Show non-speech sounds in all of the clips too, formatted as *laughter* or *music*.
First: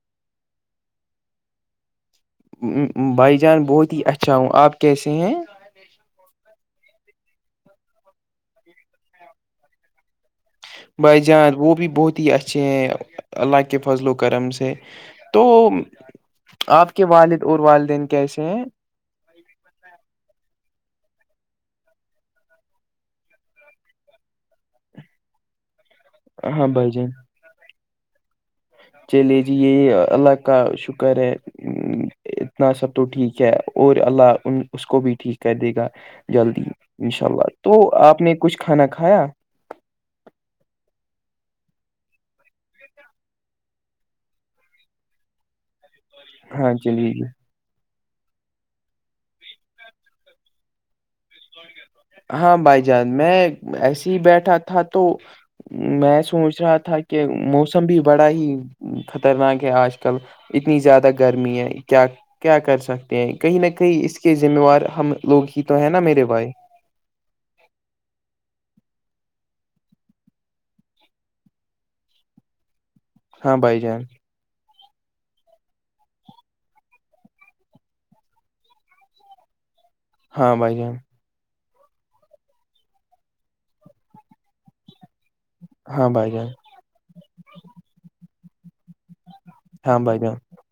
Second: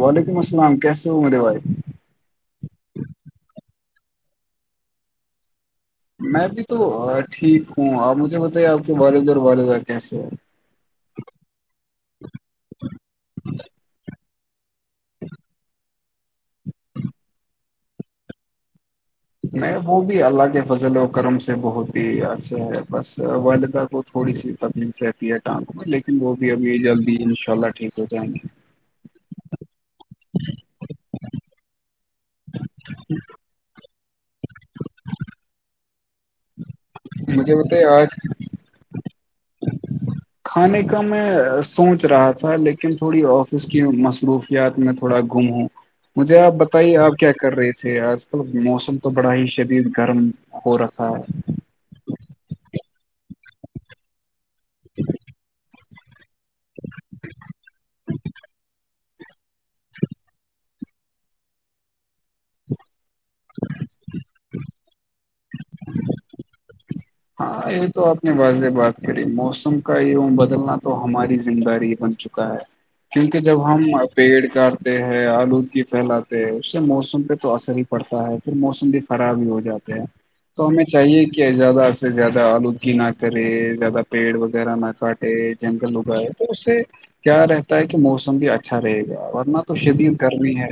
وعلیکم السلام کیسے ہو میرے بھائی بھائی جان بہت ہی اچھا ہوں آپ کیسے ہیں میں بھی تو ٹھیک ہوں آپ مجھے بتائیے آپ کے والدہ اور والدہ کیسے ہیں بھائی جان وہ بھی بہت ہی اچھے ہیں اللہ کے فضل و کرم سے تو آپ کے والد اور والدین کیسے ہیں نہیں وہ بھی اللہ کے فضل و کرم سے بہت ہی اچھے ہے بس والدہ کو تھوڑی سی تکلیف رہتی ہے ٹانگ میں لیکن وہ بھی ہاں ابھی بھائی جان جلدی ان شاء اللہ ٹھیک ہو جائیں گے چلے جی یہ اللہ کا شکر ہے اتنا سب تو ٹھیک ہے اور اللہ ان اس کو بھی ٹھیک کر دے گا جلدی انشاء اللہ مجھے تو بتائیے آج آپ نے کچھ کھانا کھایا کھانے کا میں سوچ رہا تھا لیکن تھوڑی آفس کی مصروف کیا ت میں تھوڑا گم ہوں مجھے آپ ہاں بتائیے چلیے آپ جی کیا کر رہے تھے آج کل موسم تو بڑا ہی شدید گرم ہاں ہاں بھائی جان میں ایسے ہی بیٹھا تھا تو میں سوچ سوچ رہا تھا کہ موسم بھی بڑا ہی خطرناک ہے آج کل اتنی زیادہ گرمی ہے کیا کیا کر سکتے ہیں کہیں نہ کہیں اس کے ذمہوار ہم لوگ ہی تو ہے نا میرے بھائی ہاں یہ تو اپنے بض سے بات ے موسم کا وم بدلنا تو ہماری زم داری بن چکا ہے کیونکہ ہاں جب بھائی ہم جان پیڑ کاٹتے ہیں آلودگی پھیلاتے ہیں اس سے موسم پہ تو اثر ہی پڑتا ہے پھر موسم بھی خراب ہی ہو جاتا ہے ہاں تو بھائی ہمیں جان چاہیے کہ زیادہ سے زیادہ آلودگی نہ کرے زیادہ پیڑ وغیرہ نہ کاٹے جنگل ہاں اگاائے بھائی تو جان اس سے کیا رہتا ہے کہ موسم بھی اچا اچھا رہے گا ورنہ تو ہاں شدید بھائی جان کرنی ہے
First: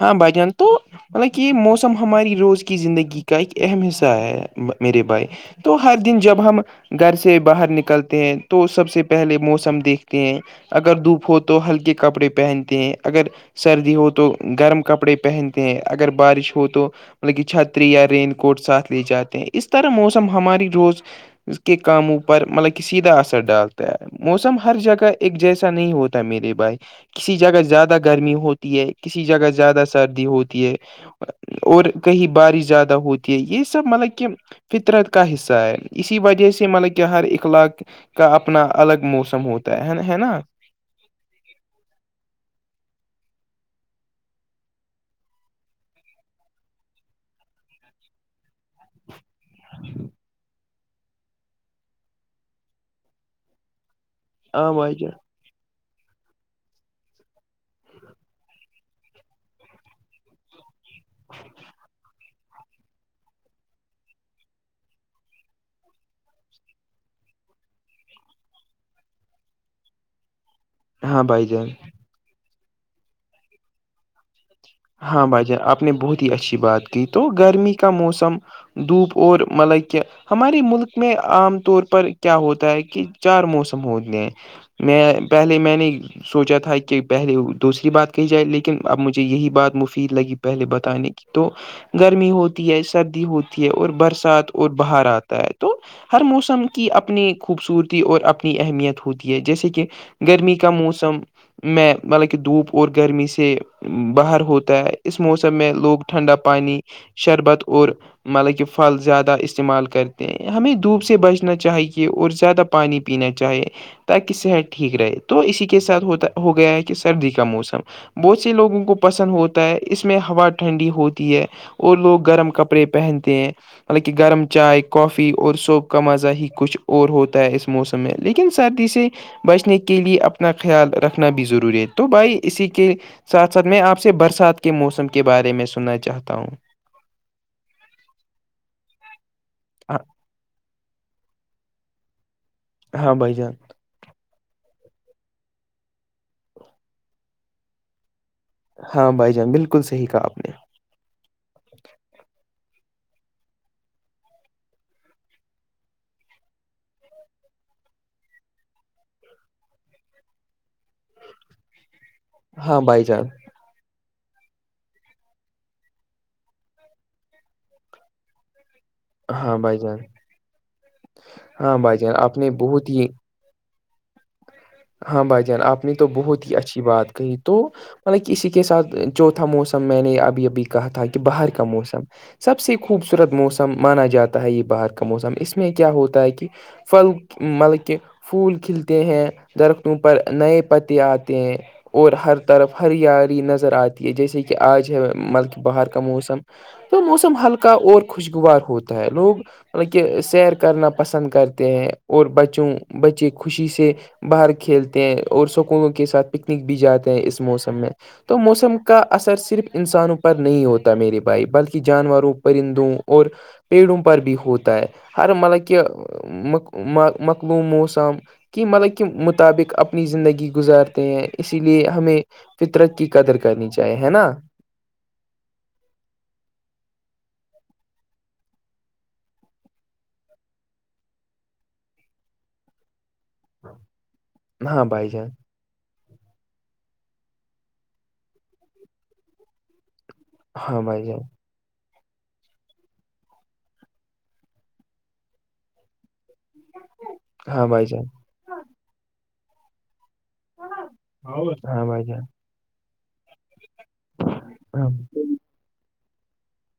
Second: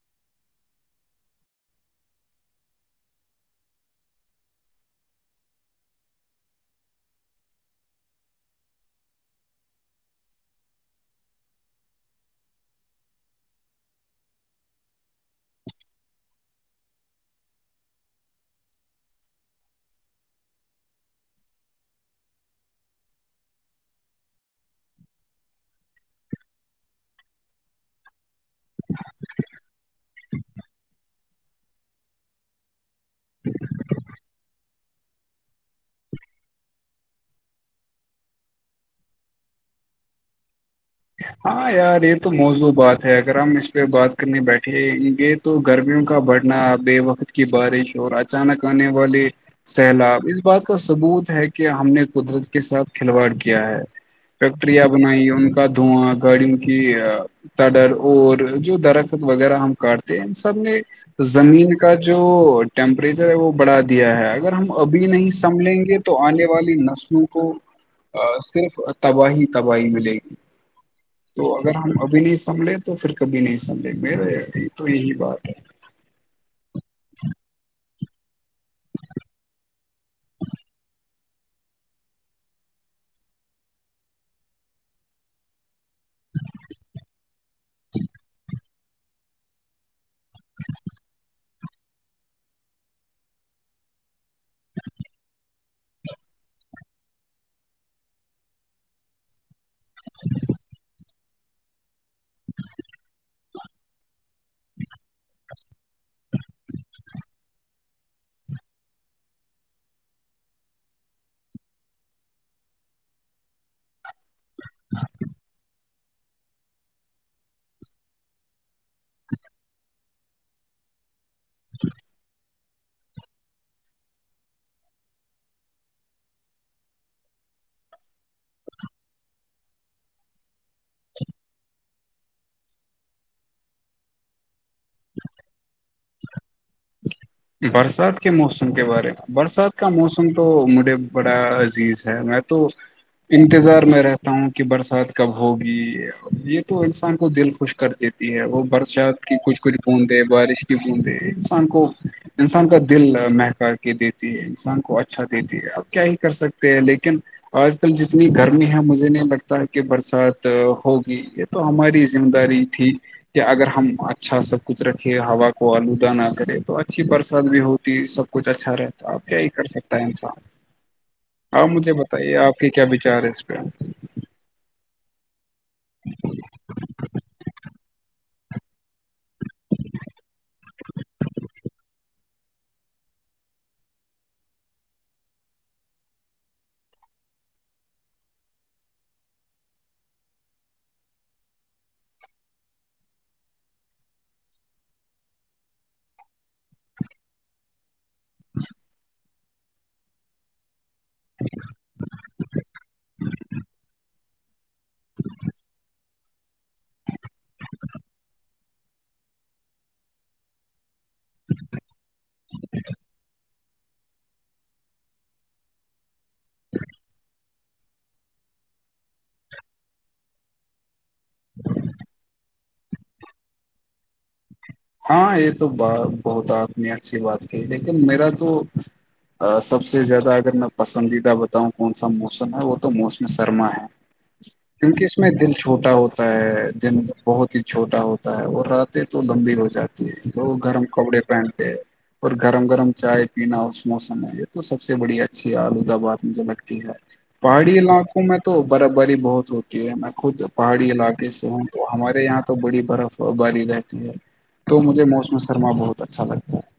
ہاں بھ جان تو مطلب کہ یہ موسم ہماری روز کی زندگی کا ایک اہم حصہ ہے میرے بھائی تو ہر دن جب ہم گھر سے باہر نکلتے ہیں تو سب سے پہلے موسم دیکھتے ہیں اگر دھوپ ہو تو ہلکے کپڑے پہنتے ہیں اگر سردی ہو تو گرم کپڑے پہنتے ہیں اگر بارش ہو تو مطلب کہ چھتری یا رین کوٹ ساتھ لے جاتے ہیں اس طرح موسم ہماری روز اس کے کاموںو پر مطلب کہ سیدھا اثر ڈالتا ہے موسم ہر جگہ ایک جیسا نہیں ہوتا میرے بھائی کسی جگہ زیادہ گرمی ہوتی ہے کسی جگہ زیادہ سردی ہوتی ہے اور کہیں بارش زیاہ ہوتی ہے یہ سب مطلب کہ فطرت کا حصہ ہے اسی وجہ سے مطلب کہ ہر اخلاق کا اپنا الگ موسم ہوتا ہےا ہے نا ہاں یار یہ تو موضوں بات ہے اگر ہم اس پہ بات کرنے بیٹھے گے تو گرمیوں کا بڑھنا بے وقت کی بارش اور اچانک آنے والے سیلاب اس بات کا ثبوت ہے کہ ہم نے قدرت کے ساتھ کھلواڑ کیا ہے ہاں فیکٹریاں بھائی جان بنائی ان کا دھواں گاڑیوں کی تڈر اور جو درخت وغیرہ ہم کاٹتے ہیں ان سب نے زمین کا جو جو ٹیمپریچر ہے وہ بڑھا دیا ہے اگر ہم ابھی نہیں سنبھ لیں گے تو آنے والی نسلوں کو صرف تباہی تباہی ملے گی ہاں تو بھائی جان اگر ہم ابھی نہیں سنبھلے تو پھر کبھی نہیں سنبھے میرے تو یہی ہاں بات بھائیجا آپ نے بہت ہی اچھی بات کی تو گرمی کا موسم دھوپ اور مطلب کہہ ہمارے ملک میں عام طور پر کیا ہوتا ہے کہ چار موسم ہوتے ہیں میں پہلے میں نے سوچا تھا کہ پہلے دوسری بات کہی جائے لیکن اب مجھے یہی بات فی لگی پہلے بتانے کی تو گرمی ہوتی ہے سردی ہوتی ہے اور برسات اور باہر آتا ہے تو ہر موسم کی اپنی خوبصورتی اور اپنی اہمیت ہوتی ہے جیسے کہ گرمی کا موسم میں مطلب کہ دھوپ اور گرمی سے باہر ہوتا ہے اس موسم میں لوگ ٹھنڈا پانی شربت اور مطلب کہ پھل زیادہ استعمال کرتے ہیں ہمیں دھوپ سے بچنا چاہیے اور زیادہ پانی پینا چاہیے تاکہ صحت ٹھیک رہے تو اسی کے ساتھ ہوتا ہو گیا ہے کہ سردی کا موسم بہت سے لوگوں کو پسند ہوتا ہے اس میں ہوا ٹھنڈی ہوتی ہے اور لوگ گرم کپڑے پہنتے ہیں مالکہ گرم چائے کافی اور سوپ کا مزہ ہی کچھ اور ہوتا ہے اس موسم ہے لیکن سردی سے بچنے کے لیے اپنا خیال رکھنا بھی ضروری ہے تو بھائی اسی کے ساتھ ساتھ میں آپ سے برسات کے موسم کے بارے میں سننا چاہتا ہوں برسات کے موسم کے بارے میں برسات کا ہاں موسم تو مجھے بڑا عزیز ہے میں تو ہاں بھائی جان انتظار میں رہتا ہوں کہ برسات کب ہوگی یہ تو انسان کو دل خوش کر دیتی ہے وہ ہاں برسات بھائی کی جان کچھ کچھ بالکل صحیح کہا بوندیں آپ نے بارش کی بوندیں انسان کو انسان کا دل مہک کے دیتی ہے انسان کو اچھا دیتی ہے اب کیا ہی کر سکتے ہیں لیکن آج کل جتنی گرمی ہے مجھے نہیں لگتا کہ برسات ہوگی یہ تو ہماری ذمہ داری ہاں تھی بھائی جان کہ اگر ہم اچھا سب کچھ رکھے ہوا کو آلودانہ کرے تو اچھی برسات بھی ہوتی سب کچھ اچھا رہتا اب کیا ہی ہاں کر بھائی سکتا جان ہے انسان آپ ہاں مجھے بھائی جان بتائیے نے آپ کے کیا بہت ہی وچار ہے اس پہ ہاں بھائی جان آپ نے تو بہت ہی اچھی بات کہی تو مطلب اسی کے ساتھ چوتھا موسم میں نے اب یہ بھیھی کہا تھا کہ باہر کا موسم *unintelligible* سب سے خوبصورت موسم مانا جاتا ہے یہ باہر کا موسم اس میں کیا ہوتا ہے کہ پھل مطلب کہ پھول کھلتے ہیں درختوں پر نئے پتے آتے ہیں اور ہر طرف ہر اری نظر آتی ہے جیسے کہ آج ہے مطلک باہر کا موسم تو موسم ہلکا اور خوشگوار ہوتا ہے لوگ مطلب کہ سیر کرنا پسند کرتے ہیں اور بچوں بچے خوشی سے باہر کھیلتے ہیں اور سکونوں کے ساتھ پکنک بھی جاتے ہیں اس موسم میں تو موسم کا اثر صرف انسانوں پر نہیں ہوتا میرے بھائی بلکہ جانوروں پرندوں اور پیڑوں پر بھی ہوتا ہے ہر مطلب کہ مقلوم موم کی مطلب کہ مطابق اپنی زندگی گزار اسی لیے ہمیں فطرت کی قدر کرنی چاہیے ہے نا ہاں یہ تو ب بہت آپ نے اچھی بات کہ لیکن میرا تو *unintelligible* سب سے زیادہ اگر میں پسندیدہ بتاؤں کون سا موسم ہے وہ موسم سرما ہے ہاں کیونکہ بھائی اس جان میں دل چھوٹا ہوتا ہوتا ہے دن بہت ہی چھوٹا ہوتا ہے اور راتیں تو لمبی ہو جاتی ہے بہ ہاں گرم بھائی کپڑے جان پہنتے *unintelligible* اور گرم گرم چائے پینا اس موسم میں یہ تو سب سے بڑی اچھی ہے آلود آباد مجھ لگ ہے ہے ہاں پہاڑی بھائی جان علاقوں میں تو برف باری بہت ہوتی کہ میں خود پہاڑی علاقے سے ہوں تو ہاں بھائی جان ہمارے یہاں تو بڑی برف باری رہتی ہے تو ہاں مجھے موسم سرما بہت اچھا لگتا ہے *unintelligible*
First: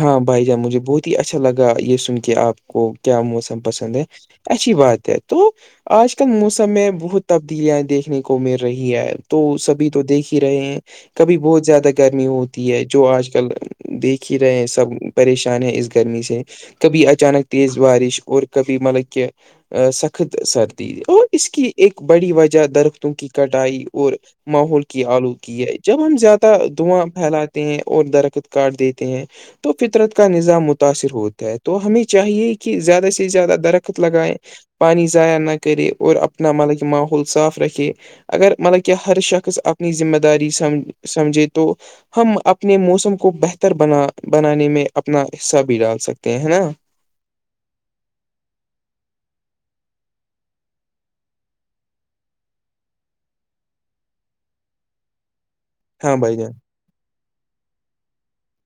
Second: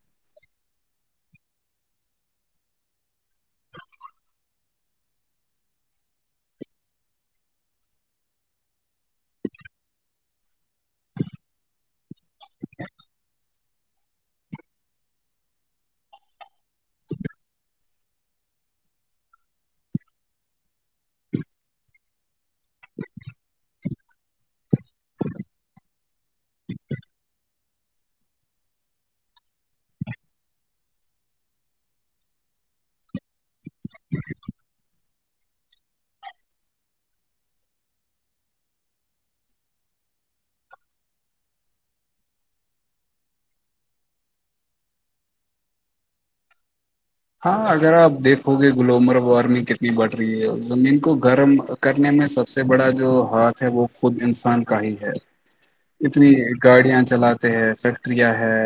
ہاں بھائی جان مجھے بہت ہی اچھا لگا یہ سن کے آپ کو کیا موسم پسند ہے اچھی بات ہے تو *unintelligible* آج کل موسم میں بہت تبدیلیاں دیکھنے کو مل رہی ہے تو سبھی تو دیکھ ہی رہے ہیں کبھی بہت زیادہ گرمی ہوتی ہے جو آج کل دیکھیے رہے ہیں سب پریشان ہیں اس گرمی سے کبھی اچانک تیز بارش اور کبھی مطلب کہ سخت سردی اور اس کی ایک بڑی وجہ درختوں کی کٹائی اور ماحول کی آلودگی ہے جب ہم زیادہ دھواں پھیلاتے ہیں اور درخت کاٹ دیتے ت ہیں *inaudible* تو فطرت کا نظام متاثر ہوتا ہے تو ہمیں چاہیے کہ زیادہ سے زیادہ درخت لگائیں پانی ضائع نہ کرے اور اپنا مطلب کہ ماحول صاف رکھے اگر مطلب کہ ہر شخص اپنی ذمہ داری سمج سمجھے تو ہم اپنے موسم کو بہتر بنا بنانے میں اپنا حصہ بھی ڈال سکتے ہیں ہے نا ہاں اگر آپ دیکھو گے گلوبل وارمنگ کتنی بڑھ رہی ہے زمین کو گرم کرنے میں سب سے بڑا جو ہاتھ ہے وہ خود انسان کا ہی ہے *inaudible* اتنی جان گاڑیاں چلاتے ہیں فیکٹریاں ہے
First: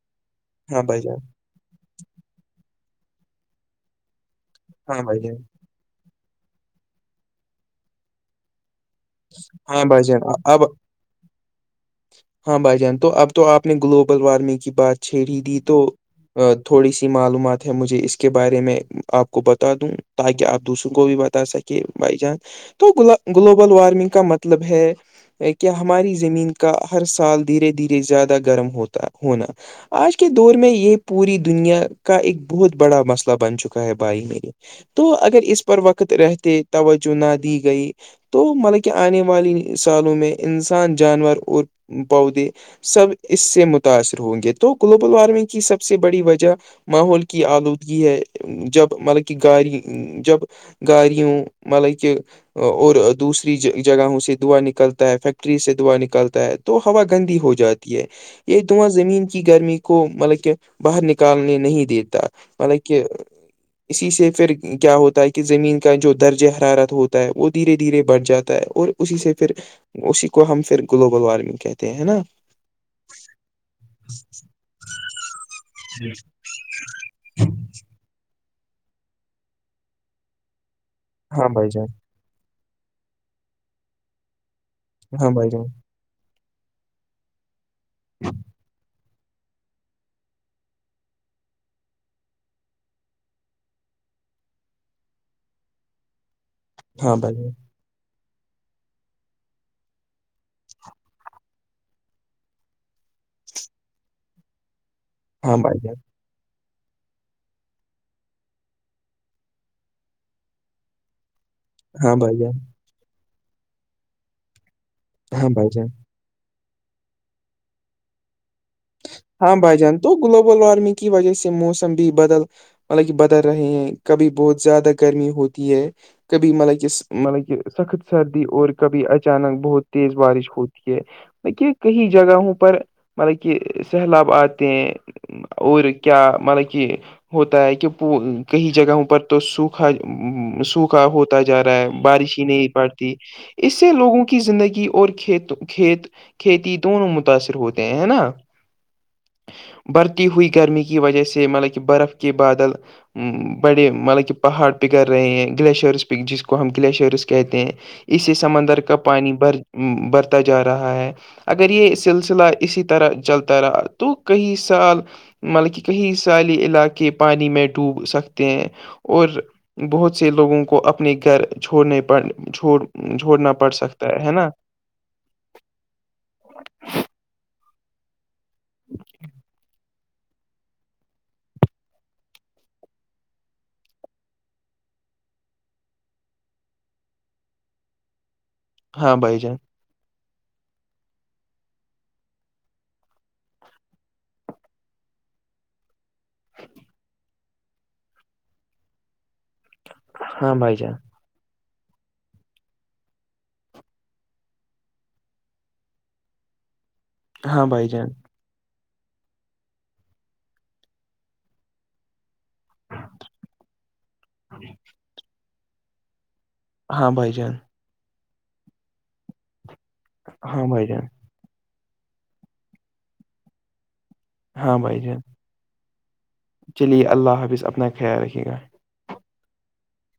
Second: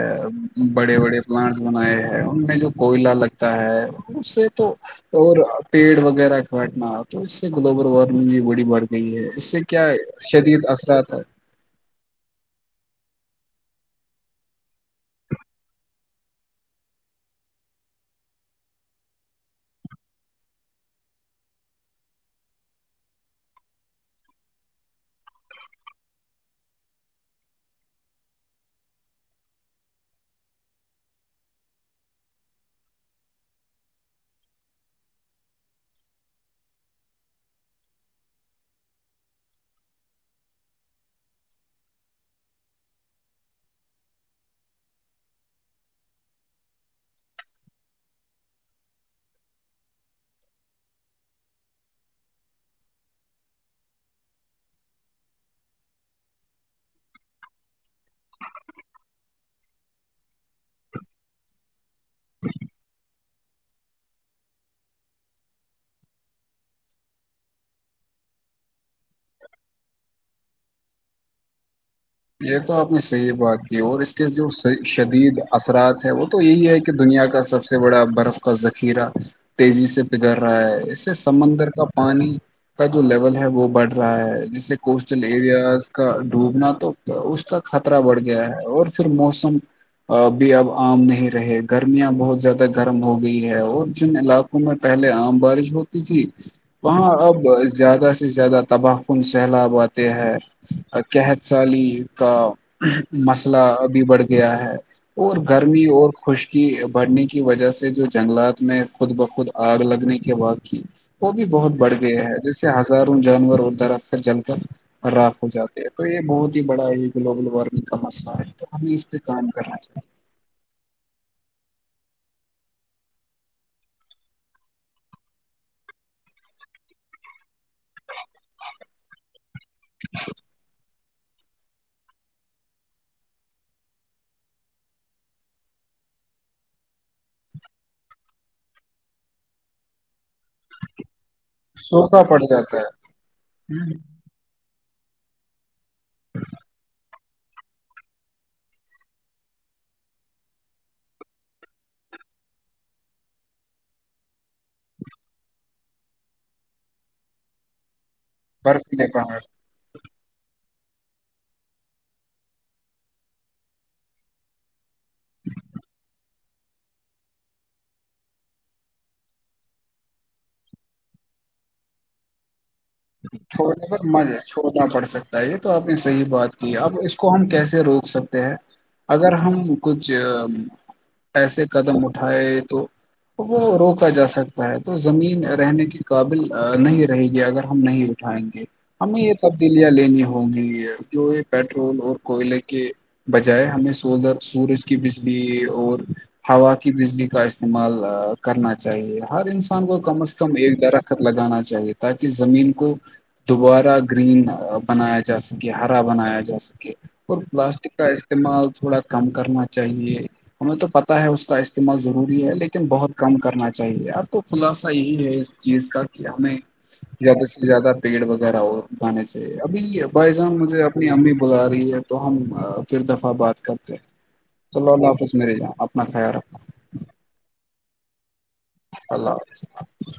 ہاں بڑے بھائی جان بڑے پلانٹ بنائے ہے ان میں جو کوئلہ لگتا ہے اس سے تو ہاں بھائی اور جان پیڑ وغیرہ کاٹنا تو اس سے گلوبل وارمنگ بھی بڑی بڑ ج اس سے ہاں کیا بھائی جان شدید اب اثرات ہے ہاں بھائی جان تو اب تو آپ نے گلوبل وارمنگ کی بات چھیڑی دی تو تھوڑی سی معلومات ہے مجھے اس کے بارے میں آپ کو بتا دوں تاکہ آپ دوسروں کو بھی بتا سکے بھائی جان تو گلوبل وارم کا مطلب ہے *inaudible* کیا ہماری زمین کا ہر سال دھیرے دھیرے زیادہ گرم ہوتا ہونا آج کے دور میں یہ پوری دنیا کا ایک بہت بڑا مسئلہ بن چکا ہے بھائی میرے تو اگر اس پر وقت رہتے توجہ نہ دی گئی تو مطل کہ آنے والی سالوں میں انسان جانور اور پودے سب اس سے متاثر ہوں گے تو گلوبل وارمنگ کی سب سے بڑی وجہ ماحول کی آلودگی ہے جب مطلب کہ گاڑ جب گاڑوں مطلب کہ اور دوسر جگہوں سے دعا نکلتا ہے فیکٹری سے دعا نکلتا ہے تو ہوا گندی ہو جاتی ہے یہ دماں زمین کی گرمی کو مطلب کہ باہر نکالنے نہیں دیتے مل کہ *inaudible* اسی سے پھر کیا ہوتا ہے کہ زمین کا جو درج حرارت ہوتا ہے وہ دھیرے دھیرے بڑھ جاتا ہے اور اسی سے پھر اسی کو ہم پھر گلوبل وارمنگ کہتے ہیں نا یہ تو آپ نے صحیح بات کی اور اس کے جو شدید اثرات ہے وہ تو یہی ہے کہ دنیا کا سب سے بڑا برف کا ذخیرہ تیزی سے پگڑ رہا ہے سے ہاں بھائی سمندر کا جان پانی کا جو لیول ہے وہ بڑھ رہا ہے جیسے کوسٹل ہاں بھائی جان ایریاز کا ڈوبنا تو اس کا خطرہ بڑھ گیا ہے اور پھر موسم اب بھی اب عام نہیں رہے گرمیاں بہت زیادہ گرم ہو گئی ہے اور جن علاق پہلے عام بارش ہوتی تھی وہاں ہاں بھائی اب جان زیادہ سے زیادہ تباہ کن سیلاب آتے ہیں قحت سالی کا مسئلہ ابھی بڑھ گیا ہے اور ہاں بھائی گرمی جان اور خشک کی بڑنے کی وجہ سے جو جنگلات میں خود بخود آگ لگنے کے واق کی وہ بھی بہت بڑھ ہاں گیا ہے بھائی جان جس سے ہزاروں جانور اور درخت جل کر راخ ہو ہاں بھائی جاتے جان ہے تو یہ بہت ہی بڑا یہ گلوبل وارمنگ کا مسئلہ ہے تو ہمیں اس پہ کام ہاں کرنا بھائی جان چاہیے تو گلوبل وارمنگ کی وجہ سے موسم بھی بدل مطلب کہ بدل رہے ہیں کبھی بہت زیادہ گرمی ہوتی ہے کبھی مطلب کہ مطلب کہ سخت سردی اور کبھی اچانک بہت تیز بارش ہوتی ہے دے کئی جگہوں پر مطلب کہ سہلاب آتے ہیں اور کیا مطلب کہ ہوتا ہے کہ کئی جگہوں پر تو سوکھا سوکھ ہوتا جا رہا ہے سوکھا بارش پڑ ہی نہیں جاتا ہے پڑتی اس سے ہوں، لوگوں کو کی زندگی اور کھیت کھیت کھیتی دونوں متاثر ہوتے ہیں ہے نا بڑھتی ہوئی گرمی کی وجہ سے مطلب کہ برف کے بادل بڑے مطلب کہ پہاڑ پکڑ رہے ہیں گلیشیئرس پ جس کو ہم گلیشیئرس کہتے ہیں اسے سمندر کا برفیلے پانی پہاڑ بھر برتا جا رہا ہے اگر یہ سلسلہ اسی طرح چلتا رہا تو کئی سال مطلب کہ کہئی س سالی علاقے پانی میں ڈوب سکتے ہیں اور بہت سے لوگوں کو اپنے گھر چھوڑنے پڑ چھڑ چھوڑنا پڑ سکتا ہے ہے نا نا پڑ سکتا ہے یہ تو آپ نے صحیح بات کی ہے اب اس کو ہم کیسے روک سکتے ہیں اگر ہم کچھ ایسے قدم اٹھائے تو وہ روکا جا سکتا ہے تو زمین رہنے کے قابل نہیں رہے گی اگر ہم نہیں اٹھائیں گے ہاں ہمیں یہ بھائی جان تبدیلی یاں لینی ہوں گی جو یہ پیٹرول اور کوئلے کے بجائے ہمیں سولر سورج کی بجلی اور ہوا کی بجلی کا استعمال کرنا چاہیے ہر انسان کو کم از کم ہاں ایک بھائی جان درح خت لگانا چاہیے تاکہ زمین کو دوبارہ گرین بنایا جا سکے ہرا بنایا جا سکے اور ہاں بھائی پلاسٹک کا جان استعمال تھوڑا کم کرنا چاہیے ہمیں تو پتہ ہے اس کا استعمال ضروری ہے لیکن بہت کم کرنا چاہیے آپ کو خلاصہ یہی ہے اس چیز کا کہ ہمیں ہاں بھائی زیادہ جان سے زیادہ پیڑ وغیرہ ہوگھانے چاہیے ابھی بھائی جان ہاں مجھے بھائی اپنی امی بلا رہی ہے تو ہم پھر دفعہ بات کرتے ہیں ہاں تولہ بھائی اللہ جان حافظ میں ہی جاؤ اپنا خیال رکھنا چلیے اللہ حافظ اپنا خیال رکھیے گا اللہ حافظ